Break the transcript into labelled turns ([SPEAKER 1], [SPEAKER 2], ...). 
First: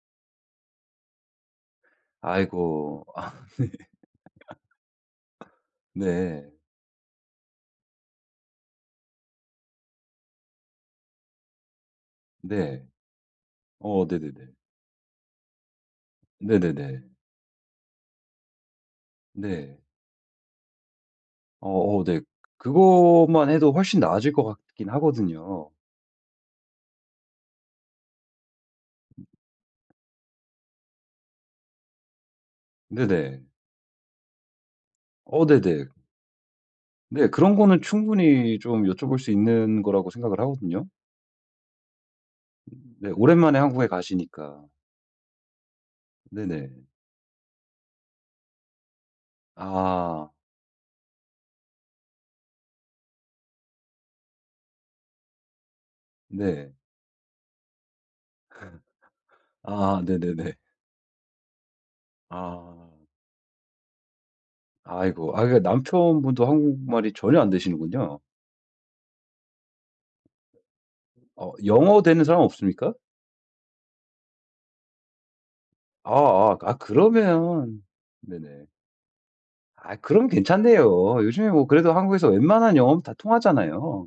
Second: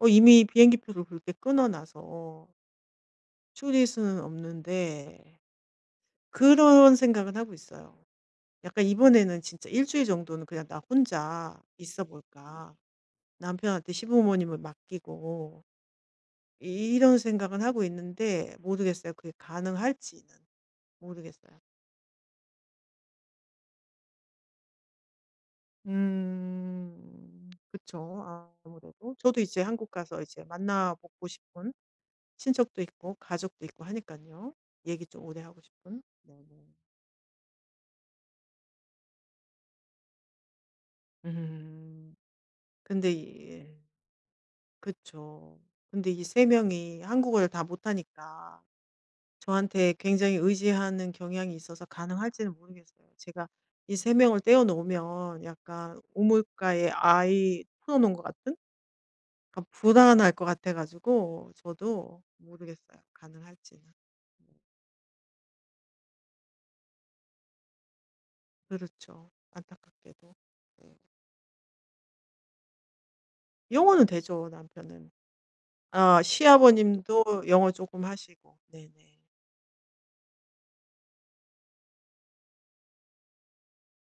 [SPEAKER 1] 어 이미 비행기 표를 그렇게 끊어 놔서
[SPEAKER 2] 아이고. 아
[SPEAKER 1] 줄일 수는 없는데
[SPEAKER 2] 네. 네.
[SPEAKER 1] 그런 생각은 하고 있어요. 약간 '이번에는 진짜 1 주일 정도는 그냥 나 혼자 있어 볼까.
[SPEAKER 2] 네.
[SPEAKER 1] 남편한테
[SPEAKER 2] 어 네네네.
[SPEAKER 1] 시부모님을 맡기고.' 이
[SPEAKER 2] 네네네.
[SPEAKER 1] 이런 생각은 하고 있는데 모르겠어요. 그게
[SPEAKER 2] 네.
[SPEAKER 1] 가능할지는 모르겠어요.
[SPEAKER 2] 어어 네. 그거만 해도 훨씬 나아질 것 같긴 하거든요.
[SPEAKER 1] 음 그쵸. 아 아무래도. 저도 이제 한국 가서 이제 만나보고 싶은 친척도 있고
[SPEAKER 2] 네네.
[SPEAKER 1] 가족도 있고 하니깐요. 얘기 좀 오래
[SPEAKER 2] 어
[SPEAKER 1] 하고
[SPEAKER 2] 네네.
[SPEAKER 1] 싶은. 네네.
[SPEAKER 2] 네. 그런 거는 충분히 좀 여쭤볼 수 있는 거라고 생각을 하거든요.
[SPEAKER 1] 음
[SPEAKER 2] 음 네.
[SPEAKER 1] 근데 이
[SPEAKER 2] 오랜만에
[SPEAKER 1] 예.
[SPEAKER 2] 한국에 가시니까.
[SPEAKER 1] 그쵸. 근데 이 3
[SPEAKER 2] 네네.
[SPEAKER 1] 명이 한국어를 다 못 하니까 저한테
[SPEAKER 2] 아.
[SPEAKER 1] 굉장히 의지하는 경향이 있어서 가능할지는 모르겠어요. 제가 이 3 명을 떼어 놓으면 약간
[SPEAKER 2] 네.
[SPEAKER 1] 우물가에 아이 풀어 놓은 것 같은? 약간
[SPEAKER 2] 아
[SPEAKER 1] 불안할 것
[SPEAKER 2] 네네네.
[SPEAKER 1] 같아가지고 저도
[SPEAKER 2] 아.
[SPEAKER 1] 모르겠어요 가능할지는.
[SPEAKER 2] 아이고 아 이게 남편분도 한국말이 전혀 안 되시는군요.
[SPEAKER 1] 그렇죠. 안타깝게도. 네.
[SPEAKER 2] 어 영어 되는 사람 없습니까?
[SPEAKER 1] 영어는 되죠 남편은. 아
[SPEAKER 2] 아아 아
[SPEAKER 1] 시아버님도 영어
[SPEAKER 2] 그러면
[SPEAKER 1] 쪼금 하시고.
[SPEAKER 2] 네네.
[SPEAKER 1] 네네.
[SPEAKER 2] 아 그럼 괜찮네요. 요즘에 뭐 그래도 한국에서 웬만한 영어는 다 통하잖아요.